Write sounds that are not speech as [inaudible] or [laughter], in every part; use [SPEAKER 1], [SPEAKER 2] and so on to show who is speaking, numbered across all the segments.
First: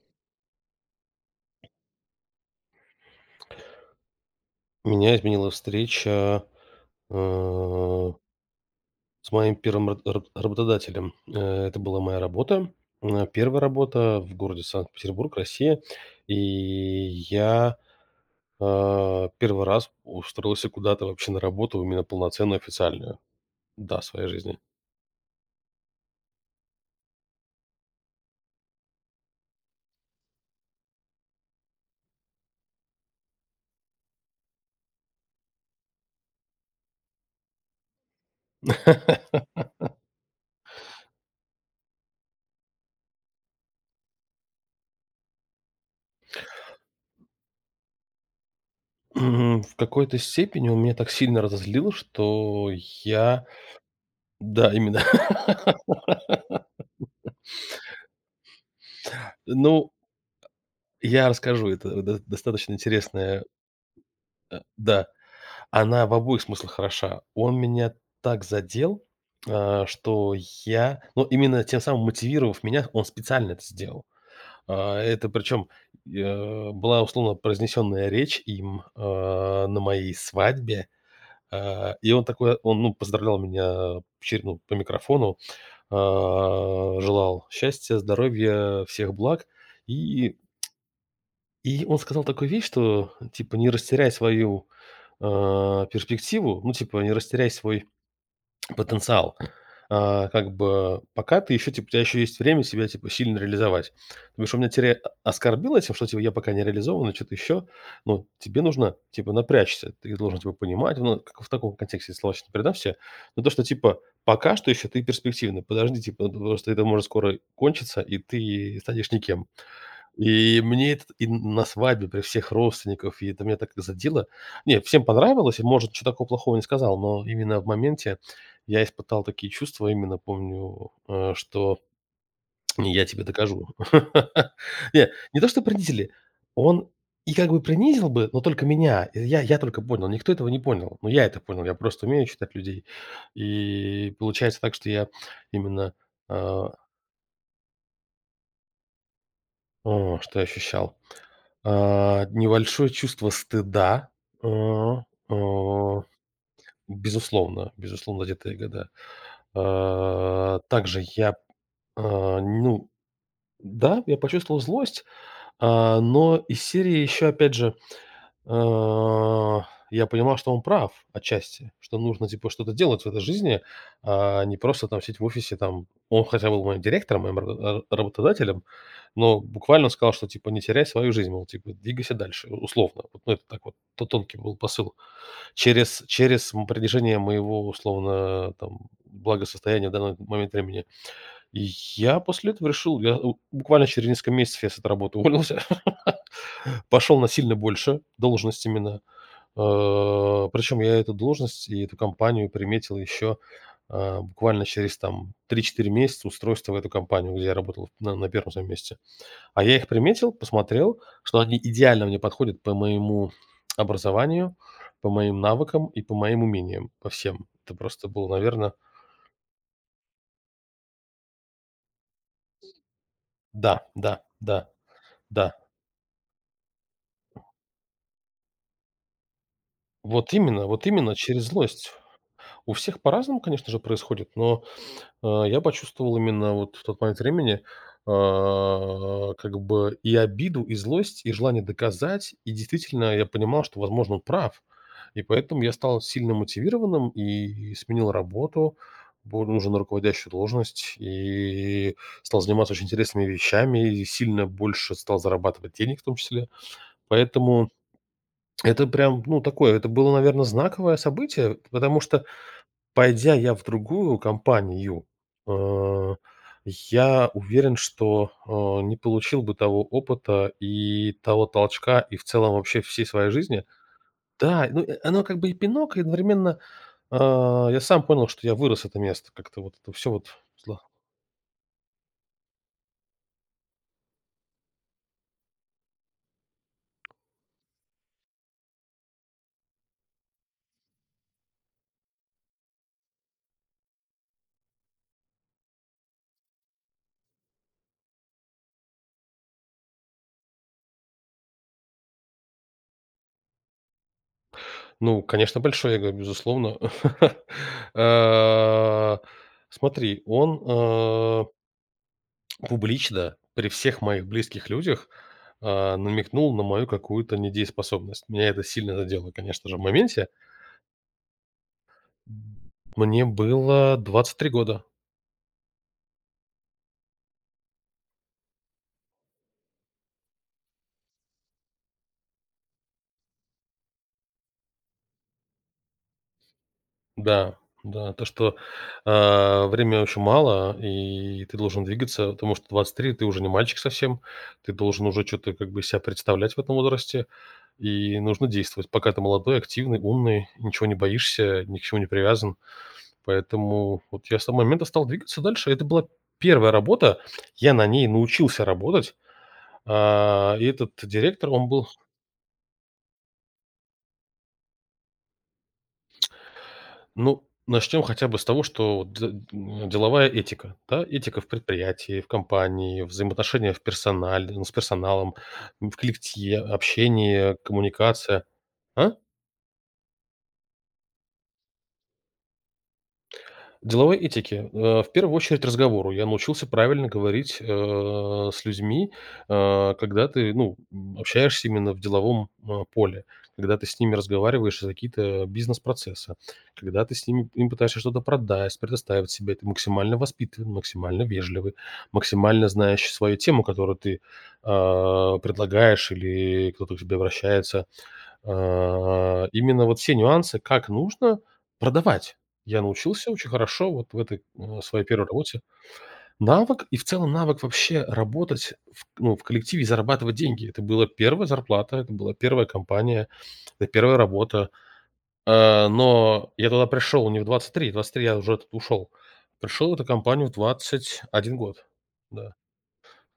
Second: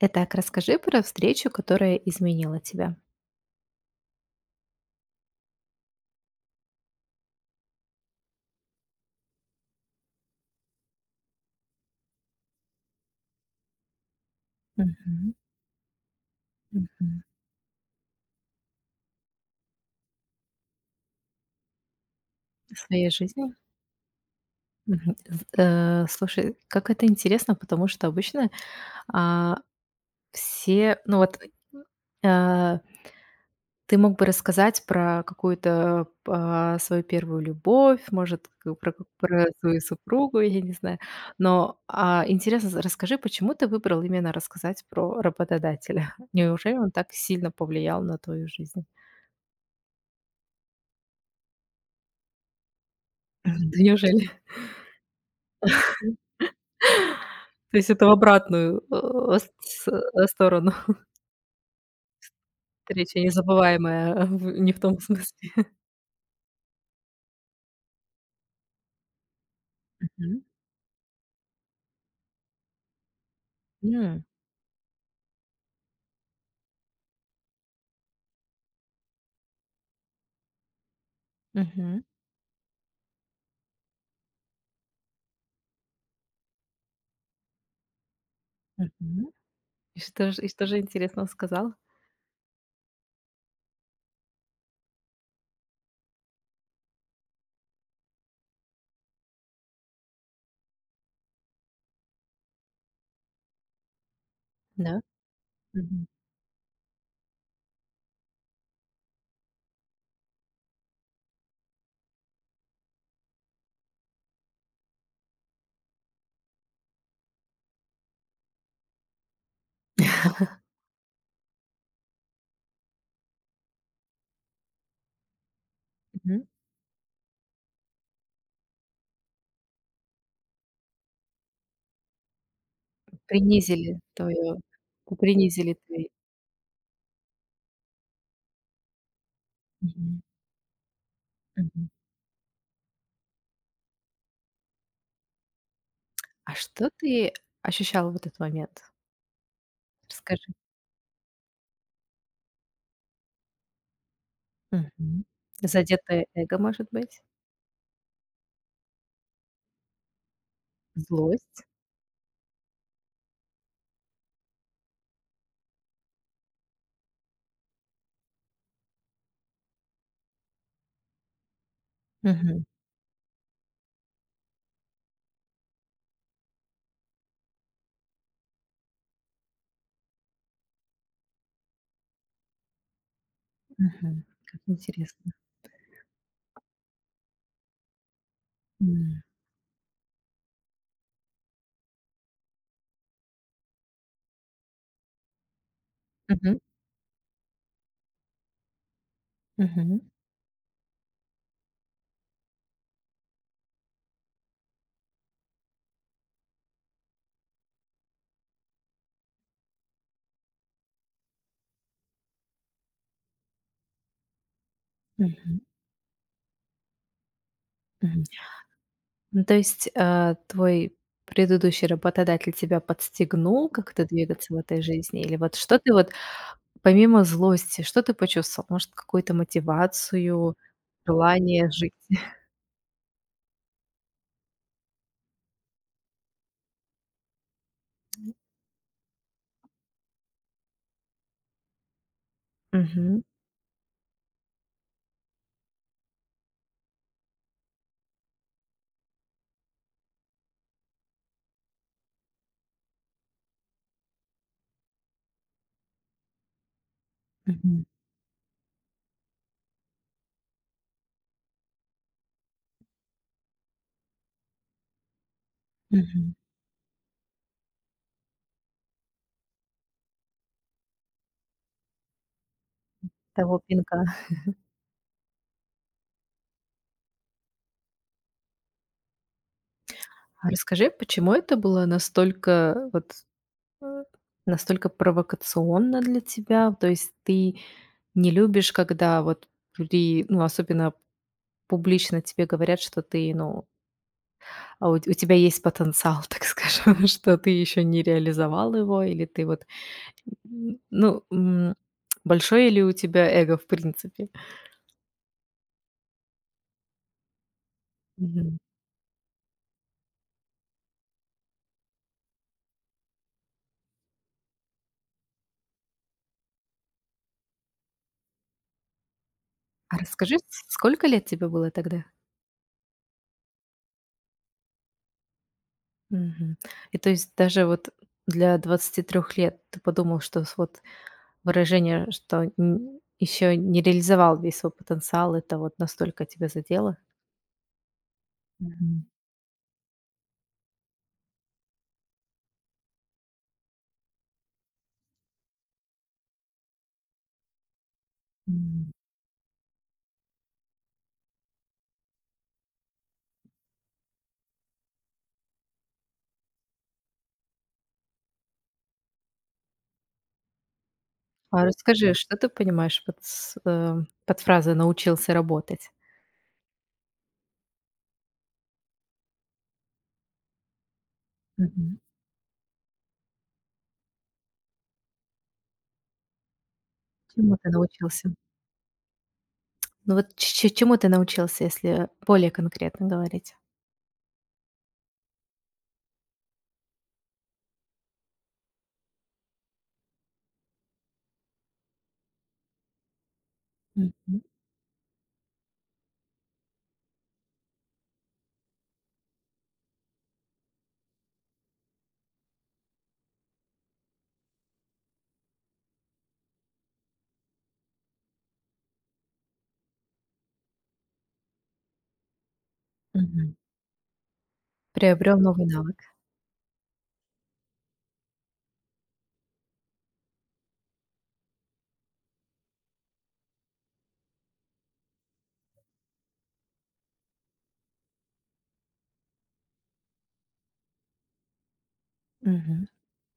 [SPEAKER 1] Итак, расскажи про встречу, которая изменила тебя.
[SPEAKER 2] Меня изменила встреча, э, с моим первым работодателем. Это была моя работа, первая работа в городе
[SPEAKER 1] Мгм.
[SPEAKER 2] Санкт-Петербург, Россия. И
[SPEAKER 1] Мгм.
[SPEAKER 2] я, первый раз устроился куда-то вообще на работу, именно полноценную,
[SPEAKER 1] В своей
[SPEAKER 2] официальную.
[SPEAKER 1] жизни.
[SPEAKER 2] Да, в своей жизни.
[SPEAKER 1] Мгм. Слушай, как это интересно, потому что обычно, а, все, ну вот, э, ты мог бы рассказать про какую-то, свою первую любовь, может, к про
[SPEAKER 2] [laughs]
[SPEAKER 1] свою супругу, я не знаю. Но, интересно, з расскажи, почему ты выбрал именно рассказать про работодателя? [laughs] Неужели он так сильно повлиял на твою жизнь?
[SPEAKER 2] М, в какой-то степени он меня так сильно разозлил, что
[SPEAKER 1] [laughs]
[SPEAKER 2] я.
[SPEAKER 1] Да неужели?
[SPEAKER 2] Да, именно. [laughs]
[SPEAKER 1] То есть это в обратную,
[SPEAKER 2] Ну,
[SPEAKER 1] сторону. [laughs]
[SPEAKER 2] я расскажу, это до достаточно
[SPEAKER 1] Встреча
[SPEAKER 2] интересная,
[SPEAKER 1] незабываемая, в не в том
[SPEAKER 2] да.
[SPEAKER 1] смысле.
[SPEAKER 2] Она в обоих смыслах хороша. Он меня так задел, что
[SPEAKER 1] Мгм.
[SPEAKER 2] я, ну, именно тем самым мотивировав меня, он специально это сделал.
[SPEAKER 1] М.
[SPEAKER 2] А, это причем, была условно произнесенная речь им, а, на моей свадьбе. А,
[SPEAKER 1] Мгм.
[SPEAKER 2] и он такой, он, ну, поздравлял меня чер, ну, по микрофону, желал счастья, здоровья, всех
[SPEAKER 1] Мгм.
[SPEAKER 2] благ.
[SPEAKER 1] И что
[SPEAKER 2] И
[SPEAKER 1] же и что же интересного сказал?
[SPEAKER 2] и он сказал такую вещь, что типа: "Не растеряй свою, а, перспективу". Ну, типа, не растеряй свой потенциал. А, как бы пока ты еще, типа, у тебя еще есть время себя, типа, сильно реализовать. Потому что меня
[SPEAKER 1] Да.
[SPEAKER 2] теперь оскорбило этим,
[SPEAKER 1] Мгм.
[SPEAKER 2] что, типа, я пока не реализован, и что-то еще. Но тебе нужно, типа, напрячься. Ты должен, типа, понимать, ну, как в таком контексте слова сейчас не передам все. Но то, что, типа, пока что еще ты перспективный. Подожди, типа, ну, потому что это может скоро кончиться, и ты станешь никем. И мне это и на свадьбе при всех родственников, и это меня так задело. Не, всем понравилось, и, может, ничего такого
[SPEAKER 1] Мгм.
[SPEAKER 2] плохого не сказал, но именно в моменте я испытал такие чувства, именно помню, что не, я тебе докажу. [laughs]
[SPEAKER 1] Принизили твою,
[SPEAKER 2] Не, не то, что
[SPEAKER 1] принизили твои
[SPEAKER 2] принизили, он и как бы принизил бы, но только меня. И я только понял,
[SPEAKER 1] Мгм.
[SPEAKER 2] никто этого не понял. Но я это понял, я
[SPEAKER 1] Мгм.
[SPEAKER 2] просто умею читать людей. И получается так, что я именно...
[SPEAKER 1] А
[SPEAKER 2] э,
[SPEAKER 1] что ты ощущал в этот момент?
[SPEAKER 2] о, что я
[SPEAKER 1] Расскажи.
[SPEAKER 2] ощущал? А, небольшое чувство стыда, э,
[SPEAKER 1] Мгм.
[SPEAKER 2] э,
[SPEAKER 1] Задетое эго, может быть?
[SPEAKER 2] безусловно, безусловно, где-то года. А, также я,
[SPEAKER 1] Злость?
[SPEAKER 2] а, ну да, я почувствовал злость, а, но из серии еще, опять же. Э, я понимал, что он прав отчасти, что нужно, типа,
[SPEAKER 1] Мгм.
[SPEAKER 2] что-то делать в этой жизни, а не просто там сидеть в офисе, там. Он хотя был моим директором, моим ра ра работодателем, но буквально он сказал, что, типа, не теряй свою жизнь, мол, типа, двигайся дальше, условно. Вот, ну, это так вот, то
[SPEAKER 1] Мгм.
[SPEAKER 2] тонкий был
[SPEAKER 1] Как
[SPEAKER 2] посыл.
[SPEAKER 1] интересно.
[SPEAKER 2] Через м принижение моего, условно, там,
[SPEAKER 1] М.
[SPEAKER 2] благосостояния в данный момент времени. И я после этого решил, я у буквально через несколько месяцев я с этой работы уволился,
[SPEAKER 1] Мгм.
[SPEAKER 2] [laughs] пошел на сильно больше, должность именно.
[SPEAKER 1] Мгм.
[SPEAKER 2] Э, причем я эту должность и эту компанию приметил еще, буквально через там три-четыре месяца устройства в эту компанию, где я работал на 1 своем месте. А я их приметил, посмотрел, что они идеально мне подходят по моему образованию, по моим
[SPEAKER 1] Мгм.
[SPEAKER 2] навыкам и по моим умениям, по всем. Это просто
[SPEAKER 1] Мгм.
[SPEAKER 2] было, наверное.
[SPEAKER 1] Ну, то есть, твой предыдущий работодатель тебя подстегнул
[SPEAKER 2] Да,
[SPEAKER 1] как-то
[SPEAKER 2] да,
[SPEAKER 1] двигаться в
[SPEAKER 2] да,
[SPEAKER 1] этой жизни? Или
[SPEAKER 2] да.
[SPEAKER 1] вот что ты вот, помимо злости, что ты почувствовал? Может, какую-то мотивацию,
[SPEAKER 2] Вот именно через
[SPEAKER 1] желание
[SPEAKER 2] злость.
[SPEAKER 1] жить? [laughs]
[SPEAKER 2] У всех по-разному, конечно же, происходит, но А, я почувствовал именно вот в тот момент времени, как бы и обиду, и злость, и желание доказать. И действительно,
[SPEAKER 1] Мгм.
[SPEAKER 2] я понимал, что, возможно, он прав. И поэтому я стал сильно мотивированным и сменил работу, был нужен руководящую должность и стал заниматься очень интересными вещами, и сильно больше стал зарабатывать денег в том числе. Поэтому
[SPEAKER 1] Мгм.
[SPEAKER 2] это прям, ну, такое, это было, наверное, знаковое событие, потому что пойдя я в другую компанию, э,
[SPEAKER 1] Мгм.
[SPEAKER 2] я уверен, что, не получил бы того опыта и того толчка, и в целом вообще всей своей
[SPEAKER 1] Того
[SPEAKER 2] жизни.
[SPEAKER 1] пинка.
[SPEAKER 2] Да, ну, оно как бы и пинок, и одновременно, я сам понял, что я вырос это место. Как-то вот это все вот
[SPEAKER 1] А
[SPEAKER 2] зла.
[SPEAKER 1] расскажи, почему это было настолько вот, э, настолько провокационно для тебя? То есть ты не любишь, когда вот при ну, особенно публично тебе говорят, что ты, ну, А у тебя есть потенциал, [laughs] так скажем, что ты еще не реализовал его, или ты вот, н ну, большое ли у тебя эго в принципе?
[SPEAKER 2] Ну, конечно, большое я говорю безусловно. [laughs]
[SPEAKER 1] Мгм.
[SPEAKER 2] А, смотри, он, публично при всех моих близких людях, намекнул на мою какую-то недееспособность. Меня это сильно задело, конечно же, в
[SPEAKER 1] А
[SPEAKER 2] моменте.
[SPEAKER 1] расскажи, с сколько лет тебе было тогда?
[SPEAKER 2] Мне было 23 года.
[SPEAKER 1] Мгм. И то есть даже вот для 23 лет ты подумал, что с вот выражение, что еще не реализовал весь свой потенциал, это вот настолько тебя задело?
[SPEAKER 2] Да, да, то, что,
[SPEAKER 1] Мгм.
[SPEAKER 2] время очень мало, и ты должен двигаться, потому что 23 ты уже не мальчик совсем, ты должен уже что то как бы себя представлять в этом возрасте, и нужно действовать,
[SPEAKER 1] М.
[SPEAKER 2] пока ты молодой, активный, умный, ничего не боишься, ни к чему не привязан. Поэтому вот я с того момента стал двигаться дальше. Это была первая работа. Я на ней научился работать. А, и этот директор,
[SPEAKER 1] А
[SPEAKER 2] он был.
[SPEAKER 1] расскажи, что ты понимаешь под фразой «научился работать»?
[SPEAKER 2] Ну, начнем хотя бы с того, что вот д, м, деловая этика, да. Этика в предприятии, в компании, взаимоотношения в персонале, ну, с персоналом, в коллективе, общение,
[SPEAKER 1] Чему ты научился?
[SPEAKER 2] коммуникация. А?
[SPEAKER 1] Ну вот ч ч чему ты научился, если более конкретно говорить?
[SPEAKER 2] Деловой этике. Э, в первую очередь разговору. Я научился правильно говорить, с людьми, когда ты, ну, общаешься именно в деловом, поле, когда ты с ними
[SPEAKER 1] Мгм,
[SPEAKER 2] разговариваешь за какие-то бизнес-процессы, когда ты с ними им пытаешься что-то продать, предоставить себя. Ты максимально воспитан, максимально вежливый, максимально знающий свою тему, которую ты, предлагаешь или кто-то к тебе обращается. А, именно вот все нюансы, как нужно продавать. Я научился очень
[SPEAKER 1] мгм.
[SPEAKER 2] хорошо вот в этой, своей первой
[SPEAKER 1] Приобрел
[SPEAKER 2] работе.
[SPEAKER 1] новый навык.
[SPEAKER 2] Навык и в целом навык вообще работать в, ну, в коллективе и зарабатывать деньги. Это была первая зарплата, это была первая компания, это 1 работа. А, но я туда пришел не в 23, в 23 я уже оттуда ушел. Пришел в эту компанию в 21 год. Да,
[SPEAKER 1] Мгм.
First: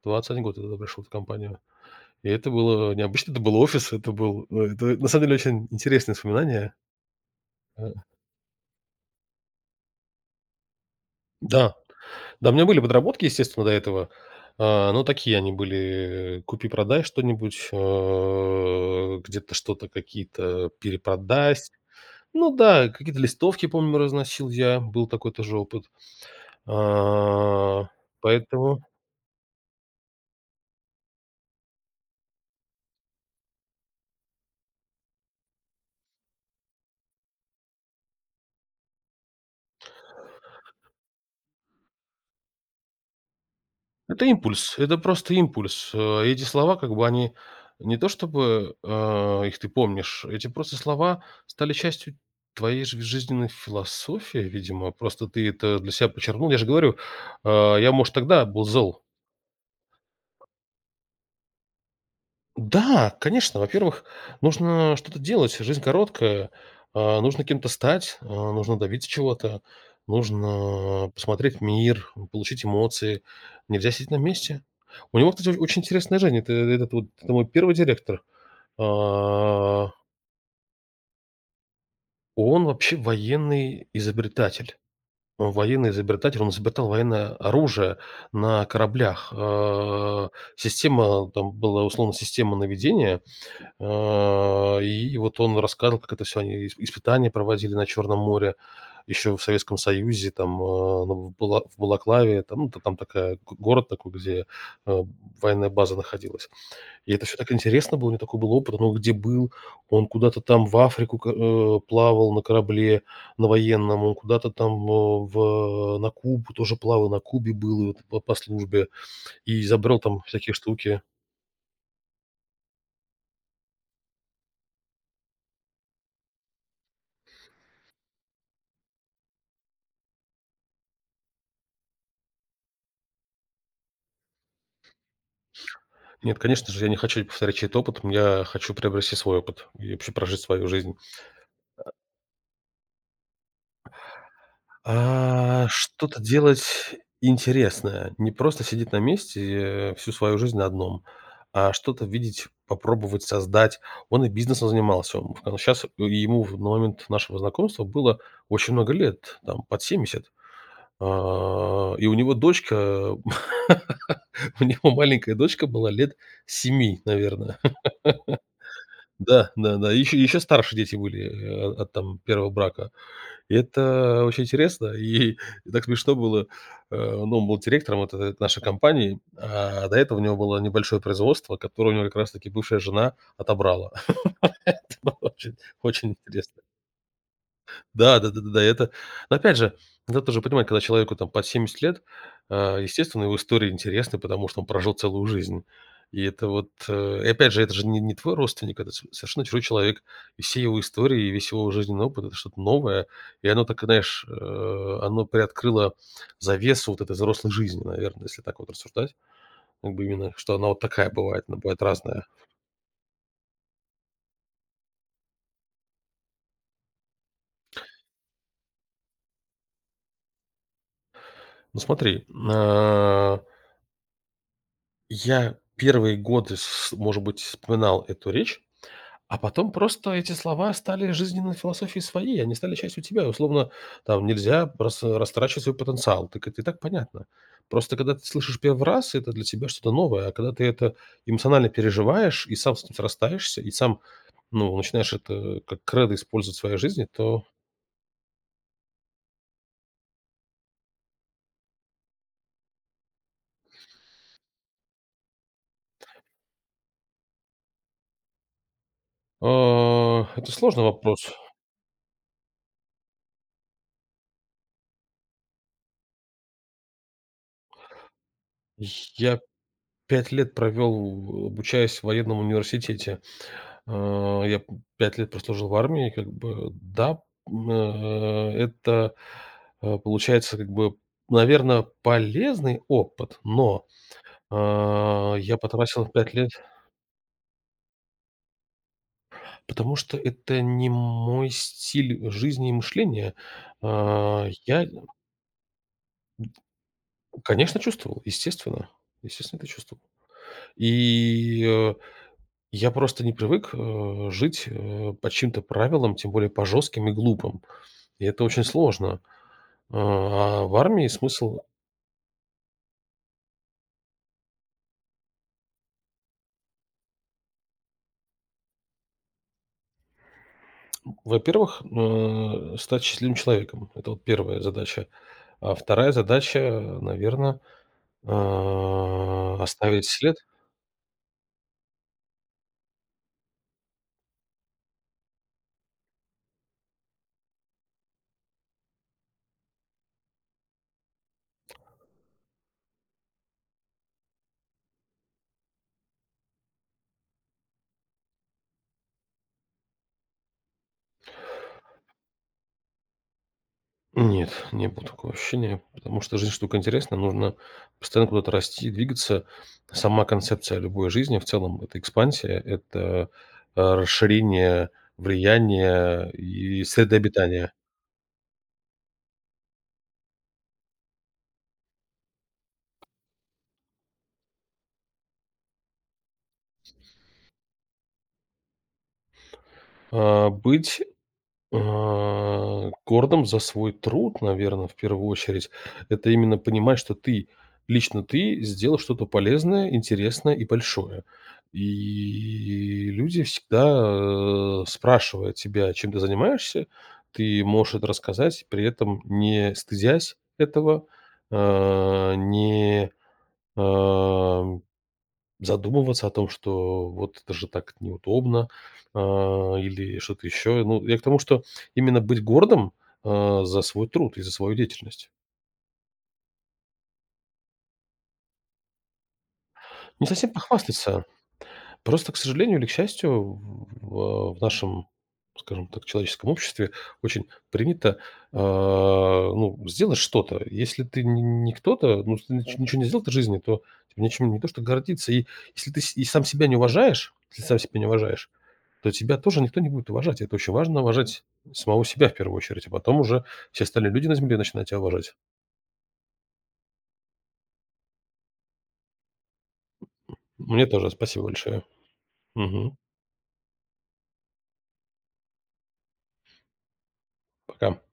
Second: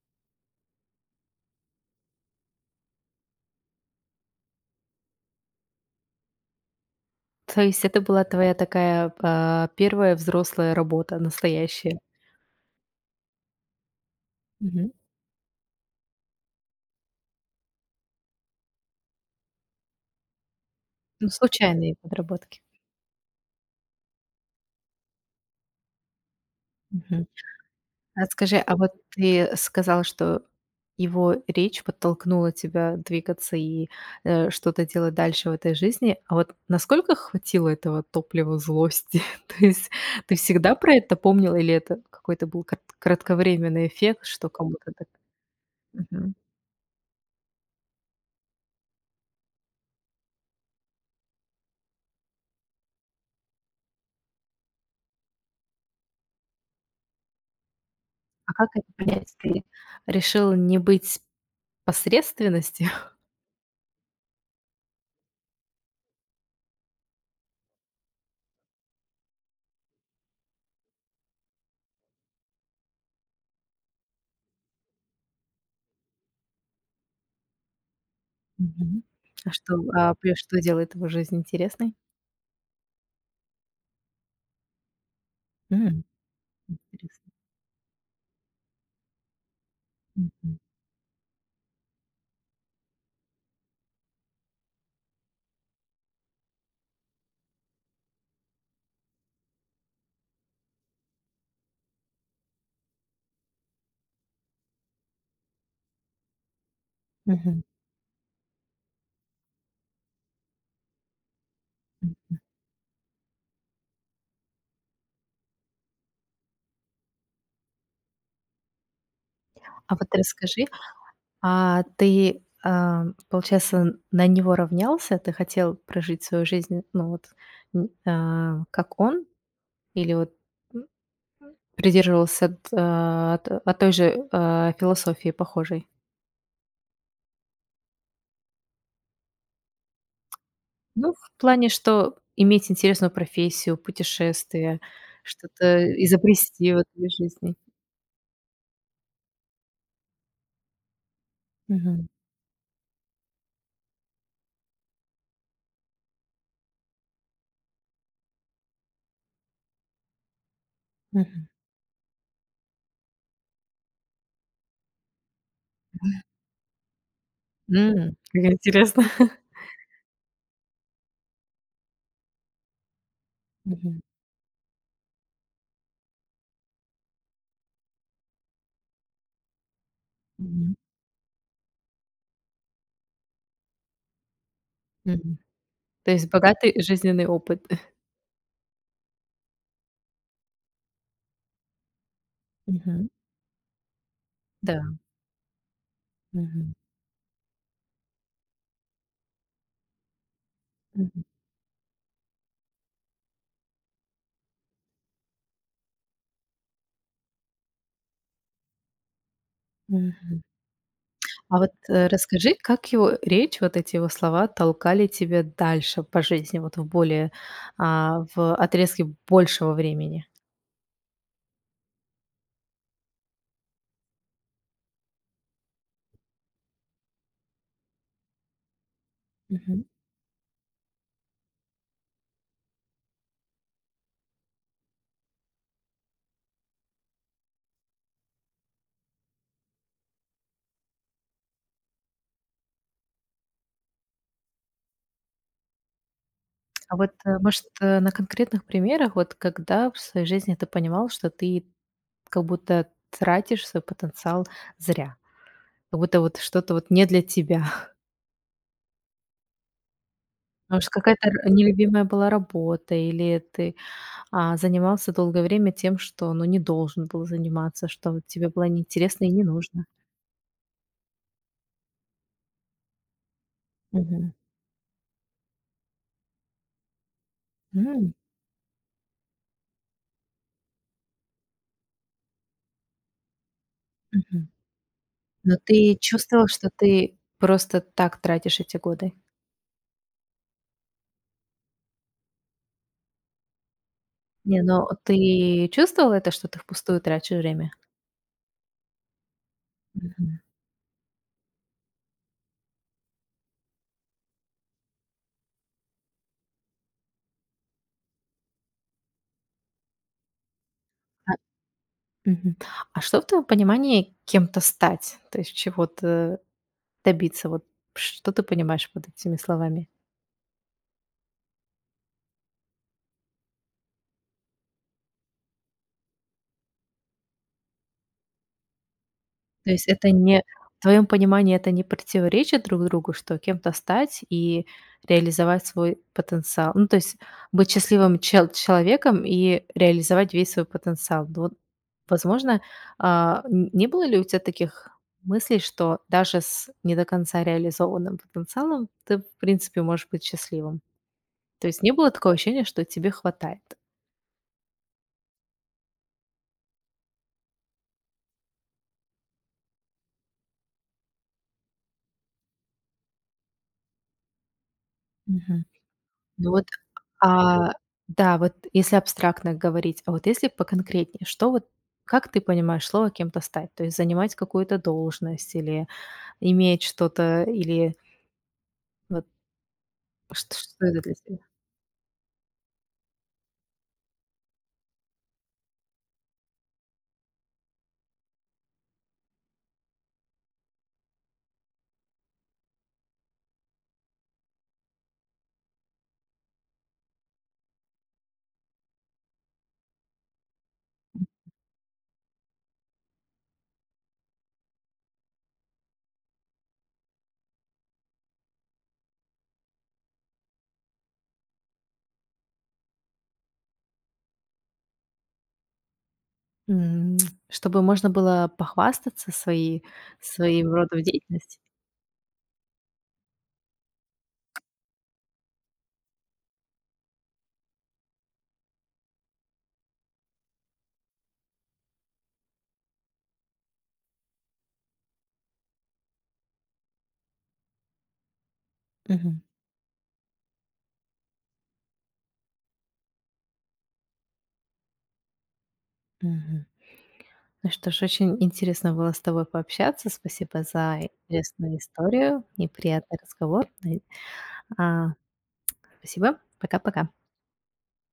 [SPEAKER 2] в 21 год я туда пришел, в эту компанию. И это было необычно, это был офис, это был, это на самом деле очень интересное воспоминание.
[SPEAKER 1] То есть
[SPEAKER 2] Э,
[SPEAKER 1] это была твоя такая, 1 взрослая работа
[SPEAKER 2] да,
[SPEAKER 1] настоящая?
[SPEAKER 2] да, у меня были подработки, естественно, до этого. А,
[SPEAKER 1] Мгм.
[SPEAKER 2] но такие они были: э, купи-продай что-нибудь, э, где-то что-то, какие-то
[SPEAKER 1] Ну,
[SPEAKER 2] перепродай.
[SPEAKER 1] случайные
[SPEAKER 2] Ну
[SPEAKER 1] подработки.
[SPEAKER 2] да, какие-то листовки, помню, разносил я, был такой тоже опыт. А,
[SPEAKER 1] А скажи, а
[SPEAKER 2] поэтому.
[SPEAKER 1] вот ты сказала, что его речь подтолкнула тебя двигаться и, что-то делать дальше в этой жизни. А вот насколько хватило этого топлива злости? [laughs] То есть ты всегда про это помнила или это какой-то был кратковременный
[SPEAKER 2] Это
[SPEAKER 1] эффект, что
[SPEAKER 2] импульс,
[SPEAKER 1] кому-то
[SPEAKER 2] это
[SPEAKER 1] так
[SPEAKER 2] просто импульс. Э,
[SPEAKER 1] Мгм.
[SPEAKER 2] эти слова, как бы они не то чтобы, а, их ты помнишь, эти просто слова стали частью твоей жи жизненной философии, видимо. Просто ты это для себя почерпнул. Я же говорю, я, может, тогда
[SPEAKER 1] А
[SPEAKER 2] был
[SPEAKER 1] как это
[SPEAKER 2] зол.
[SPEAKER 1] понять? Ты решила не быть посредственностью?
[SPEAKER 2] Да,
[SPEAKER 1] [laughs]
[SPEAKER 2] конечно. Во-первых, нужно что-то делать. Жизнь короткая. А, нужно кем-то стать, а, нужно добиться чего-то, нужно посмотреть мир, получить эмоции. Нельзя сидеть на месте. У него, кстати, очень интересная жизнь. Это этот вот это мой первый директор.
[SPEAKER 1] Мгм. А что,
[SPEAKER 2] А,
[SPEAKER 1] а, пе что делает его жизнь интересной?
[SPEAKER 2] он вообще военный изобретатель. Он военный
[SPEAKER 1] М,
[SPEAKER 2] изобретатель, он изобретал
[SPEAKER 1] интересно.
[SPEAKER 2] военное оружие на кораблях. А,
[SPEAKER 1] Мгм.
[SPEAKER 2] система, там была условно система наведения. И вот он рассказывал, как это все они исп испытания проводили на Черном море еще в Советском Союзе, там, а, ну, в Бала в Балаклаве, там, ну, т- там такая го город такой, где, а, военная база находилась. И это все так
[SPEAKER 1] Мгм.
[SPEAKER 2] интересно было, у него такой был опыт, он где был, он куда-то там в Африку к, э, плавал на корабле, на военном, он куда-то там, в на Кубу тоже плавал, на Кубе был вот по службе и
[SPEAKER 1] А
[SPEAKER 2] изобрел
[SPEAKER 1] вот
[SPEAKER 2] там всякие
[SPEAKER 1] расскажи
[SPEAKER 2] штуки.
[SPEAKER 1] А ты, получается, на него равнялся? Ты хотел прожить свою жизнь, ну вот, как он? Или вот м, придерживался той же философии похожей?
[SPEAKER 2] Нет, конечно же, я не хочу повторять чей-то опыт, я хочу приобрести свой опыт и вообще прожить свою жизнь.
[SPEAKER 1] Ну, в плане, что иметь интересную профессию, путешествие,
[SPEAKER 2] А,
[SPEAKER 1] что-то
[SPEAKER 2] что-то делать
[SPEAKER 1] изобрести в этой жизни.
[SPEAKER 2] интересное, не просто сидеть на месте, всю свою жизнь на одном, а что-то
[SPEAKER 1] Мгм.
[SPEAKER 2] видеть, попробовать создать. Он и бизнесом занимался. Сейчас ему в- на момент нашего знакомства было очень много лет, там под 70.
[SPEAKER 1] Мгм.
[SPEAKER 2] А, и у него дочка, [laughs] у него маленькая дочка была лет 7, наверное.
[SPEAKER 1] М, как интересно. [laughs]
[SPEAKER 2] Да, да-да, еще еще старше дети были, от там первого брака. И
[SPEAKER 1] Мгм.
[SPEAKER 2] это очень интересно, и так смешно было. Э, ну, он был директором вот этой нашей компании, а до этого у него было
[SPEAKER 1] Мгм.
[SPEAKER 2] небольшое производство, которое у него как раз таки бывшая жена отобрала. [laughs] Это было
[SPEAKER 1] Мгм.
[SPEAKER 2] очень
[SPEAKER 1] То
[SPEAKER 2] очень
[SPEAKER 1] есть
[SPEAKER 2] интересно.
[SPEAKER 1] богатый жизненный опыт. [laughs]
[SPEAKER 2] Да, да-да-да-да. Это, но опять же, надо тоже понимать, когда человеку там под 70 лет,
[SPEAKER 1] Мгм.
[SPEAKER 2] естественно, его история интересна, потому что он
[SPEAKER 1] Да.
[SPEAKER 2] прожил целую жизнь. И это вот,
[SPEAKER 1] Мгм.
[SPEAKER 2] и опять же, это же не, не твой родственник, это с- совершенно чужой человек. И все его истории, и весь его жизненный опыт — это что-то новое. И оно так, знаешь, оно приоткрыло завесу вот этой взрослой жизни, наверное, если так вот рассуждать. Как бы именно,
[SPEAKER 1] Мгм.
[SPEAKER 2] что она вот такая бывает,
[SPEAKER 1] А
[SPEAKER 2] она
[SPEAKER 1] вот,
[SPEAKER 2] бывает разная.
[SPEAKER 1] расскажи, как его речь, вот эти его слова толкали тебя дальше по жизни, вот в более, в отрезке большего времени?
[SPEAKER 2] Ну смотри, а, я первые годы, с- может быть, вспоминал эту речь. А потом
[SPEAKER 1] Мгм.
[SPEAKER 2] просто эти слова стали жизненной философией своей, они стали частью тебя. Условно, там нельзя просто растрачивать свой потенциал. Так это и так понятно. Просто когда ты слышишь первый раз, это для тебя что-то новое, а когда ты это эмоционально переживаешь и сам с этим срастаешься, и сам, ну, начинаешь это как кредо использовать в своей
[SPEAKER 1] А
[SPEAKER 2] жизни,
[SPEAKER 1] вот,
[SPEAKER 2] то,
[SPEAKER 1] может, на конкретных примерах, вот когда в своей жизни ты понимал, что ты как будто тратишь свой потенциал зря, как будто вот что-то вот не для тебя. [laughs]
[SPEAKER 2] это сложный
[SPEAKER 1] Может, какая-то
[SPEAKER 2] вопрос.
[SPEAKER 1] р нелюбимая была работа или ты, занимался долгое время тем, что, ну, не должен был заниматься, что вот тебе было неинтересно и
[SPEAKER 2] Я
[SPEAKER 1] не нужно?
[SPEAKER 2] 5 лет провел, обучаясь в военном университете.
[SPEAKER 1] Мгм.
[SPEAKER 2] А, я п 5 лет прослужил в армии, как бы, да,
[SPEAKER 1] М,
[SPEAKER 2] это, получается, как бы, наверное, полезный опыт, но,
[SPEAKER 1] мгм.
[SPEAKER 2] я
[SPEAKER 1] Но ты
[SPEAKER 2] потратил 5
[SPEAKER 1] чувствовал,
[SPEAKER 2] лет,
[SPEAKER 1] что ты просто так тратишь эти годы?
[SPEAKER 2] потому что это не мой стиль жизни и мышления. А,
[SPEAKER 1] Не,
[SPEAKER 2] я,
[SPEAKER 1] но ты чувствовал это, что ты впустую тратишь время?
[SPEAKER 2] конечно, чувствовал, естественно, естественно, это чувствовал.
[SPEAKER 1] Мгм.
[SPEAKER 2] И, я просто не привык, жить, по чьим-то правилам, тем более по жестким и глупым. И это очень сложно. А в армии
[SPEAKER 1] А
[SPEAKER 2] смысл,
[SPEAKER 1] мгм. А что в твоем понимании кем-то стать? То есть чего-то добиться? Вот что ты понимаешь под этими словами?
[SPEAKER 2] во-первых, стать счастливым человеком. Это вот первая задача. А 2 задача, наверное,
[SPEAKER 1] То есть
[SPEAKER 2] оставить
[SPEAKER 1] это
[SPEAKER 2] след.
[SPEAKER 1] не в твоем понимании это не противоречит друг другу, что кем-то стать и реализовать свой потенциал? Ну, то есть быть счастливым человеком и реализовать весь свой потенциал. Ну вот, возможно, н не было ли у тебя таких мыслей, что даже с не до конца реализованным потенциалом ты, в принципе, можешь быть счастливым? То есть не было такого ощущения, что тебе хватает?
[SPEAKER 2] Нет, не было такого ощущения, потому что жизнь штука интересная, нужно постоянно куда-то расти, двигаться. Сама концепция любой жизни в целом — это экспансия, это, расширение влияния
[SPEAKER 1] Ну вот,
[SPEAKER 2] и среды
[SPEAKER 1] а,
[SPEAKER 2] обитания.
[SPEAKER 1] да, вот если абстрактно говорить, а вот если поконкретнее, что вот как ты понимаешь слово «кем-то стать»? То есть занимать какую-то должность или иметь что-то, или вот
[SPEAKER 2] А,
[SPEAKER 1] чт что
[SPEAKER 2] быть
[SPEAKER 1] это для тебя?
[SPEAKER 2] А, гордым за свой труд, наверное, в первую очередь. Это именно понимать, что ты, лично ты, сделал что-то полезное, интересное и большое. И люди всегда, спрашивая тебя, чем ты занимаешься, ты можешь это рассказать, при этом не стыдясь этого, а, не, а задумываться о том, что вот это же так неудобно, или что-то еще. Ну, я к тому, что именно быть гордым, за свой труд и за свою деятельность.
[SPEAKER 1] М, чтобы можно было похвастаться своей
[SPEAKER 2] Не совсем
[SPEAKER 1] своим родом
[SPEAKER 2] похвастаться,
[SPEAKER 1] деятельности?
[SPEAKER 2] просто, к сожалению или к счастью, в нашем, скажем так, человеческом обществе очень принято, а, ну, сделать что-то. Если ты н не кто-то, ну, ты нич ничего не сделал в жизни, то тебе нечем не то что гордиться. И если ты с и сам себя не уважаешь, если сам себя не уважаешь, то тебя
[SPEAKER 1] Мгм,
[SPEAKER 2] тоже никто не будет уважать. Это очень важно — уважать самого себя в первую очередь, а потом уже все остальные люди на земле начинают тебя уважать.
[SPEAKER 1] мгм. Ну что ж, очень интересно было с тобой пообщаться. Спасибо
[SPEAKER 2] Мне
[SPEAKER 1] за
[SPEAKER 2] тоже спасибо
[SPEAKER 1] интересную
[SPEAKER 2] большое.
[SPEAKER 1] историю и
[SPEAKER 2] Мгм.
[SPEAKER 1] приятный разговор. А, спасибо. Пока-пока.
[SPEAKER 2] Пока.